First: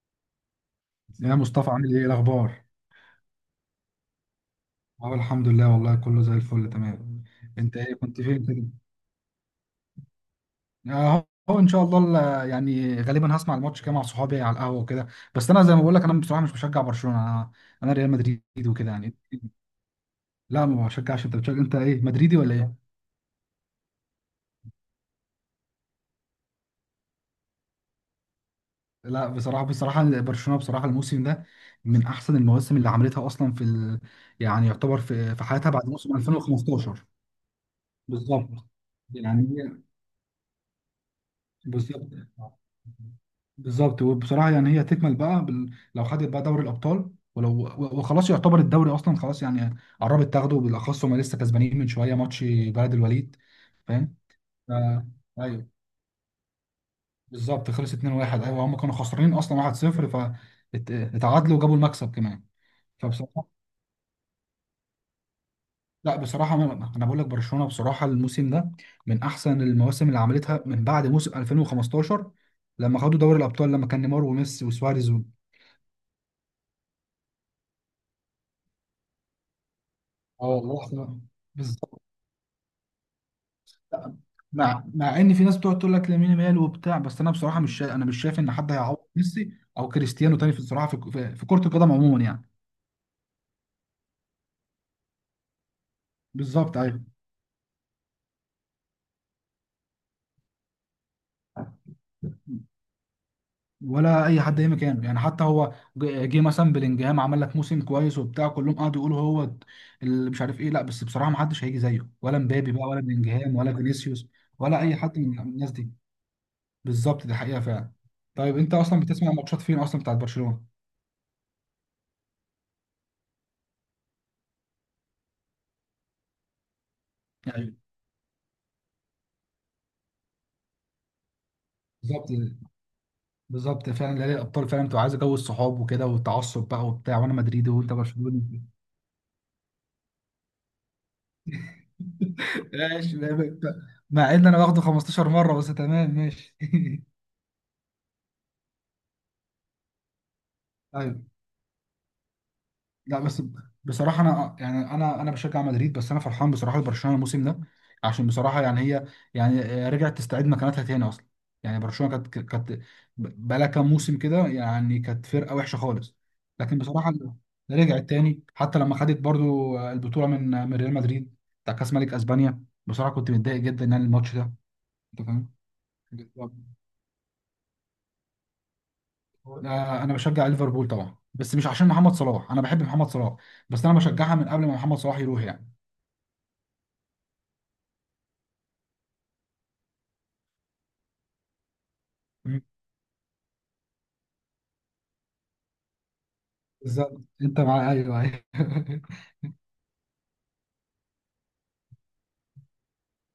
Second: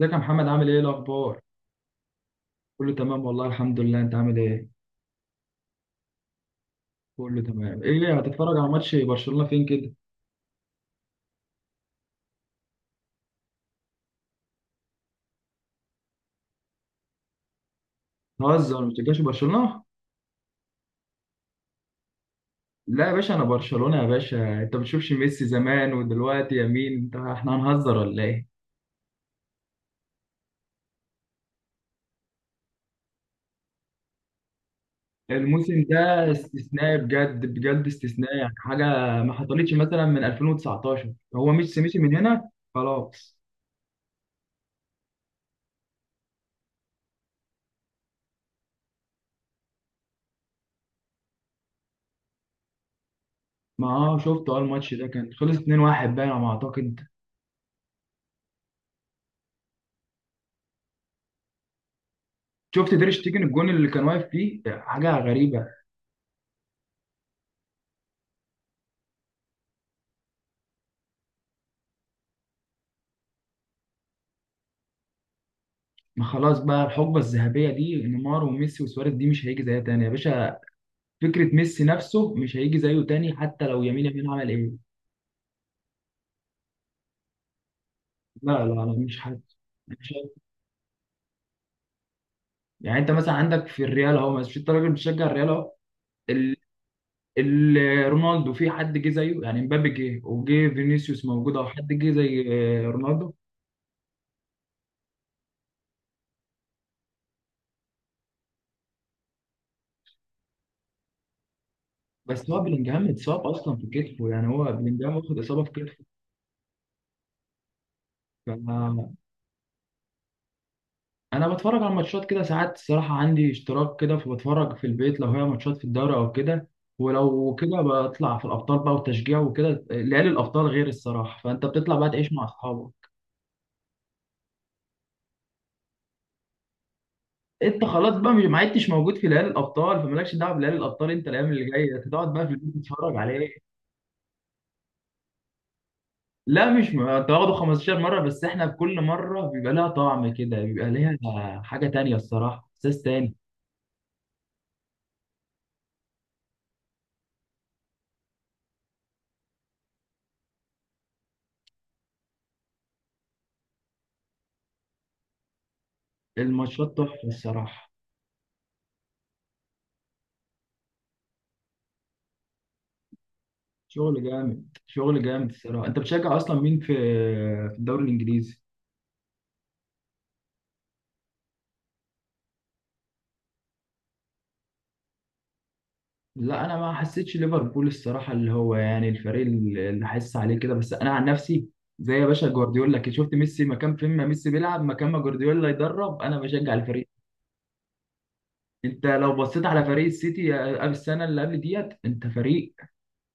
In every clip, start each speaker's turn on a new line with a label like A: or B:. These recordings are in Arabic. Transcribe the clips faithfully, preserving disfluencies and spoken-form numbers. A: ازيك يا محمد؟ عامل ايه
B: يا
A: الاخبار؟
B: مصطفى، عامل ايه؟ إيه الاخبار؟
A: كله تمام والله الحمد لله. انت عامل ايه؟
B: اه، الحمد لله والله كله زي الفل تمام.
A: كله
B: انت
A: تمام.
B: ايه
A: ايه
B: كنت فين
A: هتتفرج على
B: كده؟
A: ماتش برشلونة فين كده؟
B: اهو أهو ان شاء الله. ال- يعني غالبا هسمع الماتش كده مع صحابي على القهوه وكده. بس انا زي ما بقول لك، انا بصراحه مش بشجع برشلونه، انا. انا ريال مدريد
A: هزر ما
B: وكده يعني.
A: بتشجعش برشلونة؟
B: لا، ما بشجعش. انت بتشجع، انت ايه، مدريدي ولا ايه؟
A: لا يا باشا انا برشلونة يا باشا. انت ما بتشوفش ميسي زمان ودلوقتي؟ يا مين انت؟ احنا هنهزر ولا ايه؟
B: لا، بصراحه بصراحه برشلونه بصراحه الموسم ده من احسن المواسم اللي عملتها اصلا في ال... يعني يعتبر في في حياتها
A: الموسم
B: بعد موسم
A: ده استثنائي
B: ألفين وخمسة عشر.
A: بجد بجد، استثنائي
B: بالظبط،
A: يعني حاجة ما
B: يعني
A: حصلتش مثلا من ألفين وتسعتاشر، هو ميسي مشي
B: بالظبط
A: من هنا خلاص.
B: بالظبط. وبصراحه يعني هي تكمل بقى بال... لو خدت بقى دوري الابطال ولو و- وخلاص يعتبر الدوري اصلا خلاص يعني قربت تاخده، بالاخص هم لسه كسبانين من شويه ماتش بلد الوليد.
A: ما
B: فاهم.
A: اه شفت اه
B: ف...
A: الماتش ده؟ كان خلص
B: ايوه
A: اتنين واحد باين على ما اعتقد.
B: بالظبط، خلص اتنين واحد. ايوه، هم كانوا خسرانين اصلا واحد صفر فاتعادلوا وجابوا المكسب كمان.
A: شفت تير شتيجن
B: فبصراحه،
A: الجون اللي كان واقف فيه؟ حاجة غريبة.
B: لا بصراحه انا أنا بقول لك برشلونه بصراحه الموسم ده من احسن المواسم اللي عملتها من بعد موسم ألفين وخمستاشر لما خدوا دوري الابطال لما كان نيمار وميسي وسواريز.
A: ما خلاص بقى، الحقبه الذهبيه دي نيمار وميسي وسواريز دي مش هيجي زيها تاني يا
B: اه
A: باشا.
B: والله احنا
A: فكره ميسي
B: بالظبط.
A: نفسه مش هيجي زيه تاني، حتى لو يمين يمين عمل ايه.
B: مع مع ان في ناس بتقعد تقول لك لامين يامال وبتاع، بس انا بصراحه مش شا... انا مش شايف ان
A: لا
B: حد
A: لا لا
B: هيعوض
A: مش حد،
B: ميسي او
A: مش حد.
B: كريستيانو تاني في الصراحه، في, في في كره القدم عموما يعني.
A: يعني انت مثلا عندك في الريال، اهو مش انت راجل بتشجع الريال اهو؟ ال...
B: بالظبط ايوه.
A: ال... رونالدو في حد جه زيه يعني؟ مبابي جه، وجه فينيسيوس موجود، او حد جه زي آه، رونالدو؟
B: ولا اي حد اي مكانه يعني، حتى هو ج- جه مثلا بلينجهام عمل لك موسم كويس وبتاع، كلهم قعدوا يقولوا هو اللي مش عارف ايه. لا بس بصراحه ما حدش هيجي زيه، ولا
A: بس هو
B: مبابي بقى ولا
A: بلينجهام اتصاب
B: بلينجهام ولا
A: اصلا في كتفه،
B: فينيسيوس
A: يعني هو
B: ولا اي
A: بلينجهام
B: حد
A: واخد
B: من
A: اصابه في
B: الناس دي. بالظبط، دي حقيقه فعلا. طيب انت اصلا
A: كتفه.
B: بتسمع ماتشات فين اصلا بتاعت برشلونه؟
A: انا بتفرج على ماتشات كده ساعات الصراحه، عندي اشتراك كده فبتفرج في البيت لو هي ماتشات في الدوري او كده، ولو
B: يعني
A: كده بطلع في الابطال بقى وتشجيع وكده. ليالي الابطال غير الصراحه، فانت بتطلع بقى
B: بالظبط
A: تعيش مع اصحابك.
B: بالظبط فعلا، نهائي الابطال فعلا بتبقى عايز جو الصحاب وكده والتعصب بقى وبتاع، وانا مدريدي
A: انت
B: وانت
A: خلاص بقى مش- ما
B: برشلوني.
A: عدتش موجود في ليالي الابطال، فمالكش دعوه بليالي الابطال. انت الايام اللي جايه تقعد بقى في البيت تتفرج
B: ماشي.
A: عليه.
B: مع ان انا واخده خمسة عشر مره بس، تمام ماشي.
A: لا مش م- انت واخده خمسة عشر مره بس احنا كل مره بيبقى لها طعم كده، بيبقى ليها
B: ايوه.
A: حاجه تانية الصراحه، احساس
B: لا
A: تاني.
B: بس، بصراحة أنا يعني أنا أنا بشجع مدريد بس أنا فرحان بصراحة لبرشلونة الموسم ده عشان بصراحة يعني هي يعني رجعت تستعيد مكانتها تاني أصلا يعني برشلونة كانت كانت بقالها كام موسم كده يعني كانت فرقة وحشة خالص لكن
A: الماتشات
B: بصراحة
A: تحفه الصراحه،
B: رجعت تاني حتى لما خدت برضو البطولة من من ريال مدريد بتاع كأس ملك أسبانيا بصراحة كنت متضايق جدا يعني
A: شغل
B: الماتش ده
A: جامد
B: أنت
A: شغل
B: فاهم؟
A: جامد الصراحه. انت بتشجع
B: بالظبط.
A: اصلا مين في في الدوري الانجليزي؟
B: آه، أنا بشجع ليفربول طبعا بس مش عشان محمد صلاح أنا بحب محمد صلاح بس أنا بشجعها من قبل ما محمد صلاح يروح يعني
A: لا انا ما حسيتش ليفربول الصراحه اللي هو يعني الفريق اللي اللي حاسس عليه كده، بس انا عن نفسي زي يا باشا جوارديولا كده، شفت ميسي مكان فين؟ ما ميسي بيلعب مكان ما جوارديولا يدرب، انا بشجع الفريق.
B: بالظبط انت مع ايوه ايوه
A: انت لو بصيت على فريق السيتي قبل السنه اللي قبل ديت، انت فريق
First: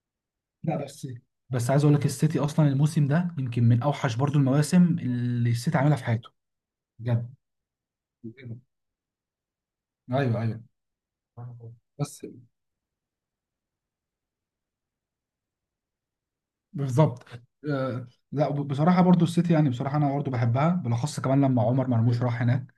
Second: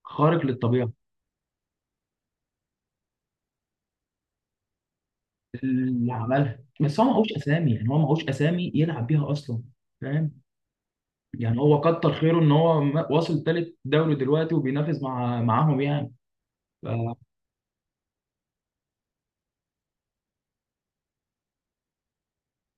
A: خارق
B: لا
A: للطبيعه
B: بس بس عايز اقول لك، السيتي اصلا الموسم ده يمكن من اوحش برضو المواسم اللي السيتي عاملها في
A: اللي
B: حياته.
A: عملها. بس هو معهوش
B: بجد.
A: اسامي، يعني هو معهوش اسامي يلعب بيها اصلا، فاهم؟
B: ايوه ايوه.
A: يعني هو كتر
B: بس
A: خيره ان هو م- واصل تالت دوري دلوقتي وبينافس مع معاهم يعني. ف-
B: بالظبط. آه لا وب- بصراحه برضو السيتي يعني بصراحه انا برضو بحبها، بالاخص كمان لما عمر مرموش راح هناك.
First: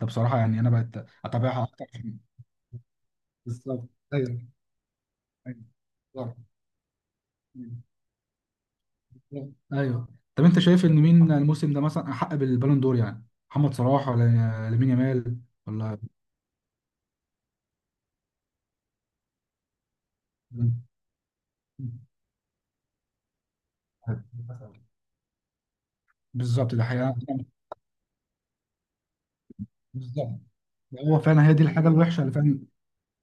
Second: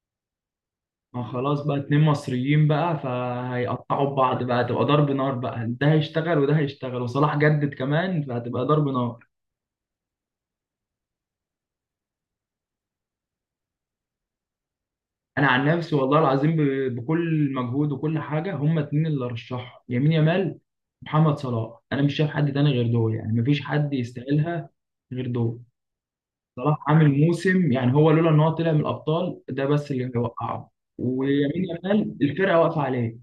B: ده بصراحه يعني انا بقت
A: ما خلاص
B: اتابعها
A: بقى،
B: اكتر.
A: اتنين مصريين بقى
B: بالظبط
A: فهيقطعوا بعض
B: ايوه.
A: بقى، هتبقى ضرب نار بقى،
B: ايوه
A: ده
B: بالظبط.
A: هيشتغل وده هيشتغل، وصلاح جدد كمان، فهتبقى ضرب نار.
B: ايوه، طب انت شايف ان مين الموسم ده مثلا احق بالبالون دور يعني، محمد صلاح ولا لامين يامال
A: انا عن نفسي
B: ولا
A: والله العظيم ب- بكل مجهود وكل حاجه، هما اتنين اللي رشحهم، يمين يامال،
B: مم؟
A: محمد صلاح. انا مش شايف حد تاني غير دول، يعني مفيش حد يستاهلها غير دول.
B: بالظبط،
A: صلاح
B: ده حقيقة.
A: عامل موسم، يعني هو لولا ان هو طلع من الابطال ده بس اللي
B: بالظبط،
A: هيوقعه.
B: هو فعلا هي دي
A: ويمين
B: الحاجة
A: يامال
B: الوحشة اللي
A: الفرقه
B: فعلا.
A: واقفه عليه.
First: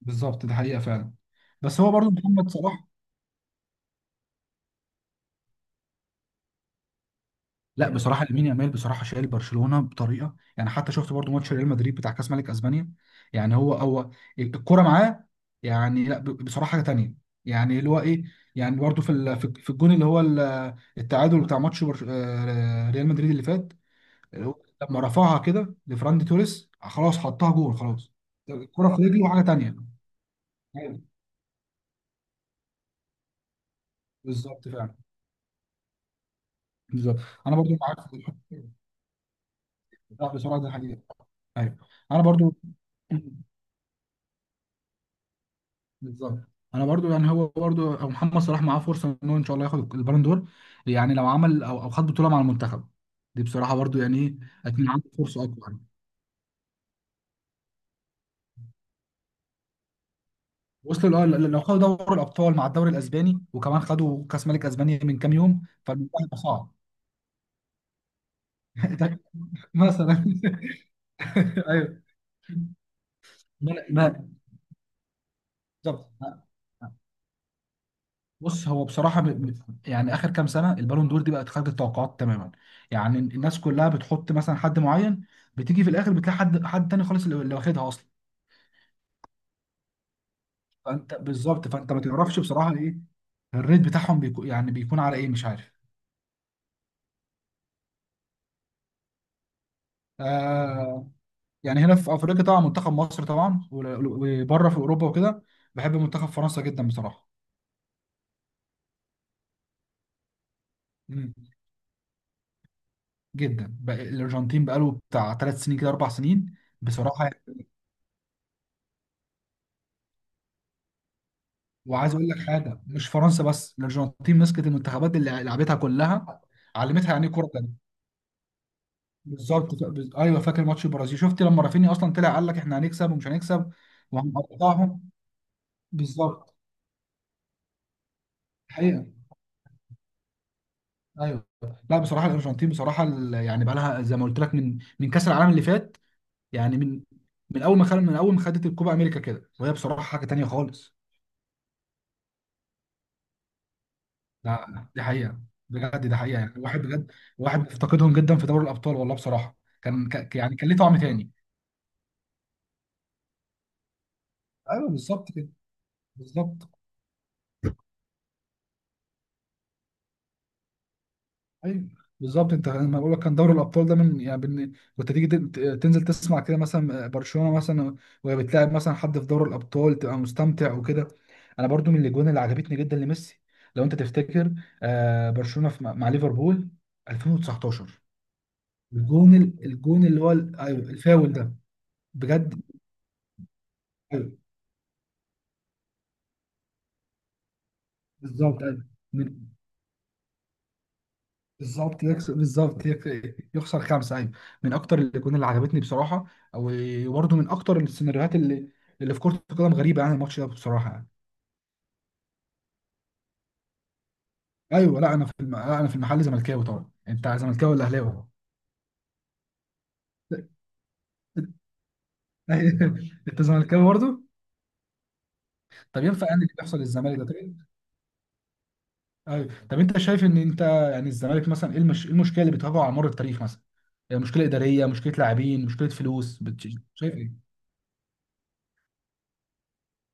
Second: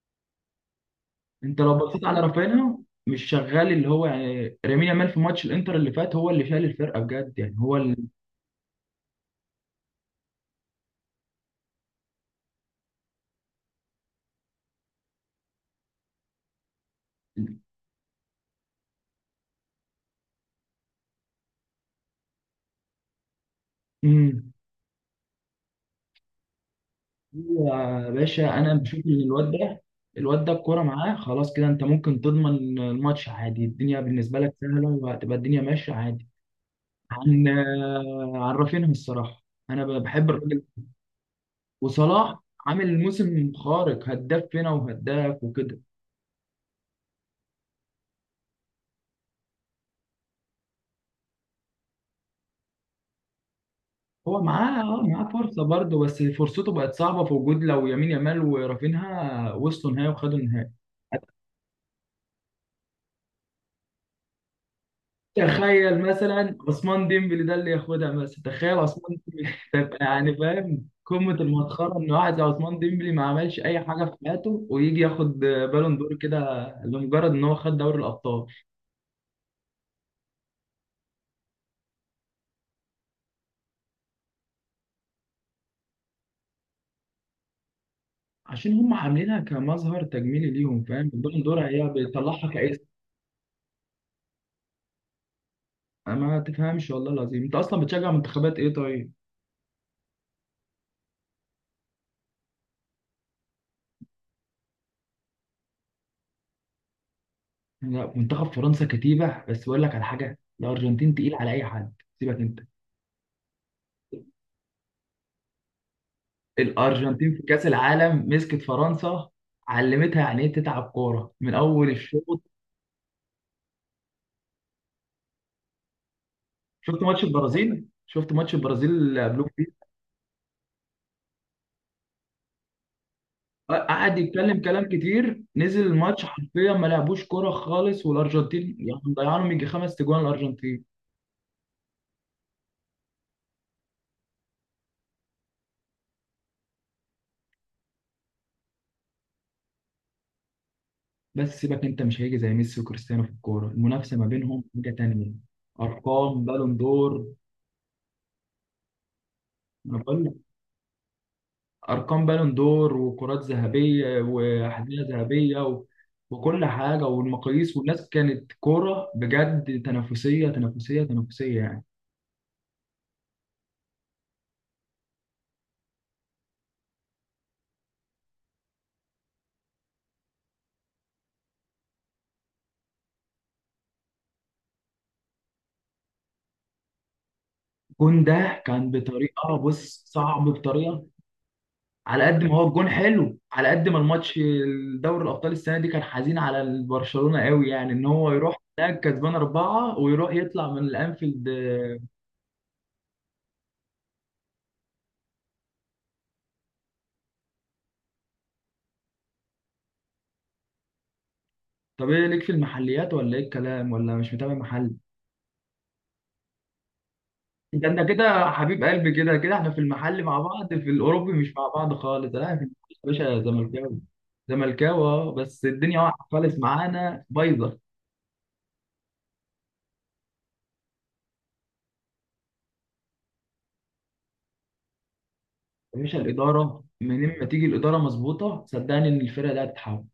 B: بالظبط، ده حقيقة فعلا.
A: انت لو
B: بس هو
A: بصيت
B: برضه
A: على
B: محمد
A: رافينيا
B: صلاح.
A: مش شغال، اللي هو يعني لامين يامال في ماتش الانتر اللي فات هو اللي شال الفرقه بجد، يعني هو
B: لا
A: اللي
B: بصراحة، لامين يامال بصراحة شايل برشلونة بطريقة يعني، حتى شفت برضه ماتش ريال مدريد بتاع كأس ملك أسبانيا. يعني هو هو الكورة معاه يعني. لا ب- بصراحة حاجة تانية يعني، اللي هو ايه، يعني برضه في ال- في في الجون اللي هو ال- التعادل بتاع ماتش برش- آه، ريال مدريد اللي فات، اللي
A: امم
B: هو لما رفعها كده لفراندي توريس، آه، خلاص حطها جول
A: يا
B: خلاص.
A: باشا، انا
B: الكرة
A: بشوف
B: في
A: ان
B: رجله وحاجة
A: الواد
B: تانية.
A: ده، الواد ده الكوره
B: ايوه
A: معاه خلاص كده، انت ممكن تضمن الماتش عادي، الدنيا بالنسبه لك
B: بالظبط
A: سهله،
B: فعلا.
A: وهتبقى الدنيا ماشيه عادي.
B: بالظبط.
A: عن
B: انا برضو معاك في الحتة
A: عن
B: دي.
A: رافينيا الصراحه، انا
B: لا،
A: بحب
B: بصراحة
A: الراجل.
B: ده حقيقة. ايوه، انا
A: وصلاح
B: برضو
A: عامل موسم خارق، هداف فينا وهداف وكده.
B: بالظبط، انا برضو يعني هو برضو أو محمد صلاح معاه فرصه انه ان شاء الله ياخد البالون دور، يعني لو عمل او او خد بطوله مع المنتخب. دي بصراحه برضو يعني ايه،
A: هو معاه
B: هتكون
A: اه
B: عنده
A: معاه
B: فرصه
A: فرصه
B: اكبر يعني.
A: برضه، بس فرصته بقت صعبه في وجود لو يمين يامال ورافينها وصلوا نهائي وخدوا النهائي.
B: وصلوا لو لو خدوا دوري الابطال مع الدوري الاسباني وكمان خدوا كاس ملك اسبانيا من كام يوم،
A: تخيل
B: فالموضوع هيبقى
A: مثلا
B: صعب.
A: عثمان ديمبلي ده اللي ياخدها مثلا، تخيل عثمان
B: ده
A: ديمبلي تبقى
B: مثلا.
A: يعني فاهم قمة المسخرة
B: ايوه.
A: إن واحد زي عثمان ديمبلي ما عملش
B: ما
A: أي
B: أنا-
A: حاجة في
B: ما
A: حياته ويجي ياخد بالون
B: بالظبط.
A: دور كده لمجرد إن هو خد دوري الأبطال.
B: بص، هو بصراحه ب- ب- يعني اخر كام سنه البالون دور دي بقت خارج التوقعات تماما. يعني الناس كلها بتحط مثلا حد معين، بتيجي في الاخر بتلاقي حد حد تاني خالص اللي اللي واخدها اصلا.
A: عشان هم عاملينها كمظهر تجميلي ليهم، فاهم؟
B: فانت
A: البالون دور
B: بالظبط،
A: هي
B: فانت ما تعرفش
A: بيطلعها.
B: بصراحه ايه الريت بتاعهم بيكون يعني بيكون على ايه، مش عارف.
A: انا ما تفهمش والله العظيم، انت اصلا بتشجع منتخبات ايه طيب؟
B: آه، يعني هنا في افريقيا طبعا منتخب مصر طبعا ول- وبره في اوروبا وكده، بحب منتخب فرنسا جدا بصراحه.
A: يعني لا منتخب فرنسا كتيبه، بس بقول لك على حاجه، الارجنتين
B: مم.
A: تقيل على اي حد سيبك انت.
B: جدا بقى- الارجنتين بقاله بتاع ثلاث سنين كده اربع سنين. بصراحه،
A: الارجنتين في كاس العالم مسكت فرنسا، علمتها يعني ايه تتعب كوره من اول
B: وعايز اقول لك
A: الشوط.
B: حاجه، مش فرنسا بس، الارجنتين مسكت المنتخبات اللي لعبتها كلها،
A: شفت
B: علمتها
A: ماتش
B: يعني ايه كوره تانيه.
A: البرازيل؟ شفت ماتش البرازيل اللي قبلوك فيه؟
B: بالظبط ف- ايوه، فاكر ماتش البرازيل، شفت لما رافينيا اصلا طلع قال لك احنا هنكسب ومش هنكسب
A: قعد يتكلم كلام
B: وهنقطعهم.
A: كتير، نزل الماتش
B: بالظبط
A: حرفيا ما لعبوش كوره خالص، والارجنتين يعني
B: حقيقه
A: مضيعانهم يجي خمس تجوان الارجنتين.
B: ايوه. لا بصراحه الارجنتين بصراحه ال- يعني بقى لها زي ما قلت لك من من كاس العالم اللي فات، يعني من من اول ما خل... من اول ما خدت الكوبا امريكا كده، وهي بصراحه حاجه تانيه خالص.
A: بس سيبك انت، مش هيجي زي ميسي وكريستيانو في الكوره، المنافسه ما بينهم
B: لا،
A: حاجه
B: دي
A: تانية.
B: حقيقة. بجد دي حقيقة،
A: ارقام
B: يعني
A: بالون
B: الواحد بجد
A: دور،
B: الواحد بيفتقدهم جدا في دوري الأبطال والله بصراحة.
A: انا
B: كان
A: بقول لك،
B: ك... يعني كان ليه طعم تاني.
A: ارقام بالون دور وكرات ذهبيه
B: ايوه
A: وحذاء
B: بالظبط كده.
A: ذهبيه و... وكل
B: بالظبط
A: حاجه والمقاييس. والناس كانت كوره بجد، تنافسيه تنافسيه تنافسيه يعني.
B: ايوه بالظبط. انت لما بقول لك كان دوري الابطال ده من يعني بن... كنت تيجي تن- تنزل تسمع كده مثلا برشلونه مثلا، وهي بتلاعب مثلا حد في دوري الابطال، تبقى مستمتع وكده. انا برضو من الاجوان اللي عجبتني جدا لميسي، لو انت تفتكر، آه برشلونه في... مع مع ليفربول ألفين وتسعتاشر،
A: كون ده كان
B: الجون
A: بطريقه،
B: ال-
A: بص،
B: الجون اللي هو
A: صعب
B: ال- ايوه
A: بطريقه.
B: الفاول ده.
A: على قد
B: بجد.
A: ما هو الجون حلو، على قد ما الماتش.
B: أيوه.
A: دوري الابطال السنه دي كان حزين على برشلونه قوي، يعني ان هو يروح
B: بالظبط ايوه.
A: هناك كسبان
B: من
A: اربعه ويروح يطلع من الانفيلد آه.
B: بالظبط يكسب بالظبط يك- يخسر خمسه ايوه. من اكتر الاجوان اللي عجبتني بصراحه، وبرده من اكتر السيناريوهات اللي اللي في كره القدم غريبه يعني، الماتش ده بصراحه يعني.
A: طب ايه ليك في المحليات ولا ايه الكلام؟ ولا مش متابع محلي؟
B: ايوه لا انا في الم... لا انا في المحل زملكاوي طبعا، انت زملكاوي ولا
A: ده انت
B: اهلاوي؟
A: كده حبيب قلبي كده كده، احنا في المحل مع بعض، في الاوروبي مش مع بعض خالص. لا في المحل يا باشا
B: انت زملكاوي
A: زملكاوي،
B: برضه؟
A: زملكاوي آه، بس الدنيا
B: طب
A: واقعه
B: ينفع يعني اللي
A: خالص
B: بيحصل للزمالك
A: معانا
B: ده طيب؟
A: بايظه.
B: ايوه، طب انت شايف ان انت يعني الزمالك مثلا ايه المش... إيه المشكله اللي بتواجهه على مر التاريخ مثلا؟ يعني مشكله اداريه، مشكله لاعبين، مشكله
A: يا باشا
B: فلوس، بت...
A: الاداره،
B: شايف
A: منين ما
B: ايه؟
A: تيجي الاداره مظبوطه، صدقني ان الفرقه دي هتتحول.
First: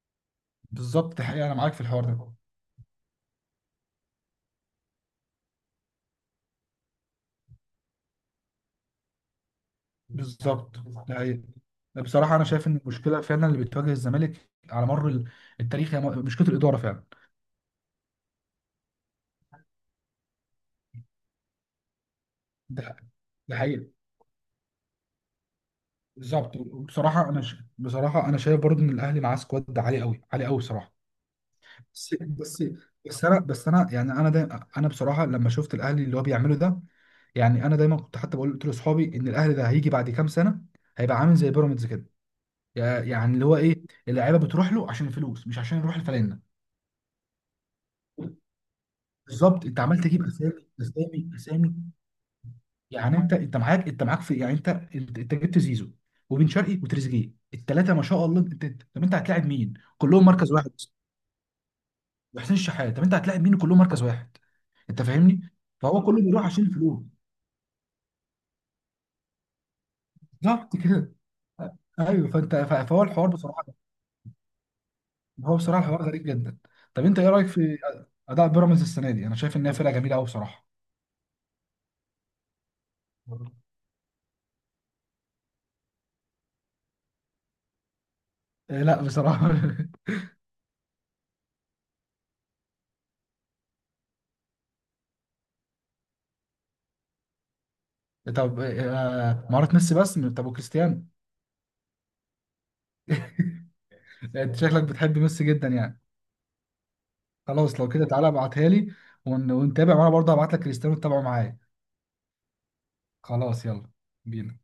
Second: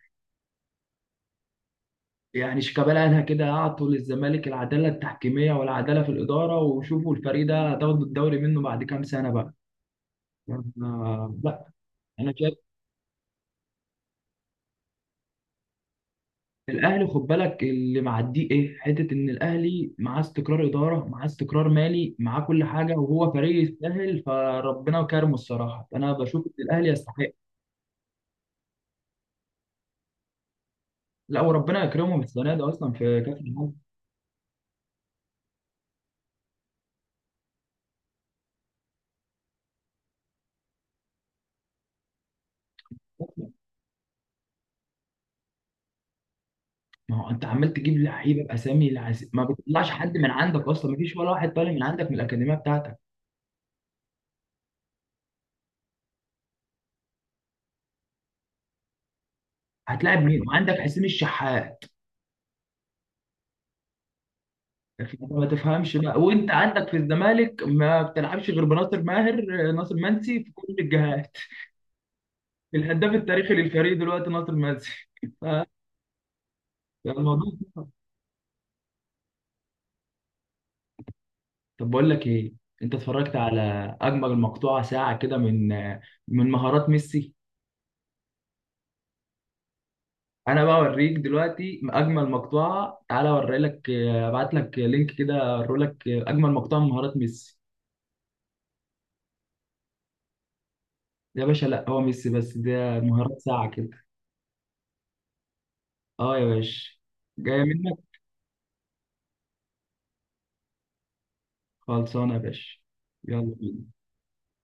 B: بالظبط، حقيقة أنا معاك في الحوار ده.
A: يعني شيكابالا قالها كده، اعطوا للزمالك العداله التحكيميه والعداله في الاداره، وشوفوا الفريق ده هتاخدوا الدوري منه بعد كام سنه بقى.
B: بالظبط. ده
A: آه،
B: هي
A: لا انا
B: بصراحه انا
A: شايف
B: شايف ان المشكله فعلا اللي بتواجه الزمالك على مر ال- التاريخ هي م- مشكله الاداره فعلا.
A: الاهلي، خد بالك اللي معديه ايه حته، ان الاهلي معاه استقرار اداره، معاه استقرار مالي، معاه كل حاجه،
B: ده
A: وهو
B: ده
A: فريق
B: حقيقي.
A: يستاهل، فربنا كرمه الصراحه. انا بشوف ان
B: بالظبط،
A: الاهلي
B: وبصراحه
A: يستحق.
B: انا ش... بصراحه انا شايف برضو ان الاهلي معاه سكواد عالي قوي عالي قوي بصراحه.
A: لا وربنا
B: بس
A: يكرمه بالسنه دي
B: بس
A: اصلا في
B: بس
A: كاس
B: انا بس
A: العالم.
B: انا يعني انا دايما انا بصراحه لما شفت الاهلي اللي هو بيعمله ده، يعني انا دايما كنت حتى بقول، قلت لاصحابي ان الاهلي ده هيجي بعد كام سنه هيبقى عامل زي بيراميدز كده، يع- يعني اللي هو ايه، اللعيبه بتروح له عشان الفلوس مش عشان يروح الفلانه.
A: ما هو انت عمال تجيب لعيبه باسامي العز... ما
B: بالظبط، انت
A: بتطلعش
B: عمال
A: حد
B: تجيب
A: من
B: اسامي
A: عندك اصلا، ما فيش ولا
B: اسامي
A: واحد طالع
B: اسامي.
A: من عندك من الاكاديميه بتاعتك.
B: يعني انت انت معاك انت معاك في يعني انت انت انت جبت زيزو وبن شرقي وتريزيجيه الثلاثه ما شاء الله. انت انت- طب انت هتلاعب مين؟
A: هتلاعب
B: كلهم
A: مين؟
B: مركز واحد.
A: وعندك حسين الشحات.
B: وحسين الشحات، طب انت هتلاعب مين كلهم مركز واحد؟ انت
A: فأنت
B: فاهمني؟
A: ما تفهمش
B: فهو
A: بقى،
B: كله بيروح
A: وانت
B: عشان
A: عندك في
B: الفلوس،
A: الزمالك ما بتلعبش غير بناصر ماهر آه، ناصر منسي في كل
B: بالظبط كده.
A: الجهات.
B: ايوه فانت ف- فهو
A: الهداف
B: الحوار
A: التاريخي
B: بصراحه،
A: للفريق دلوقتي ناصر منسي.
B: هو بصراحه الحوار غريب جدا. طب انت ايه رايك
A: فالموضوع
B: في
A: صعب.
B: اداء بيراميدز السنه دي؟ انا شايف انها فرقه جميله قوي بصراحه.
A: طب بقول لك ايه، انت اتفرجت على اجمل مقطوعه ساعه كده من آه، من مهارات ميسي؟
B: آه، لا بصراحه.
A: انا بقى اوريك دلوقتي اجمل مقطوعه، تعالى اوري لك آه، ابعت لك لينك كده اوري لك آه، اجمل مقطوعه من مهارات ميسي.
B: طب آه، مهارات ميسي بس، طب وكريستيانو؟
A: يا باشا لا هو ميسي بس، ده مهارات ساعه كده.
B: انت شكلك بتحب ميسي جدا يعني.
A: اه يا باشا، جاية
B: خلاص لو
A: منك.
B: كده تعالى ابعتها لي ون... ونتابع، وانا برضه هبعت لك كريستيانو تتابعه معايا.
A: خلصانة يا باشا، يلا
B: خلاص يلا
A: بينا.
B: بينا.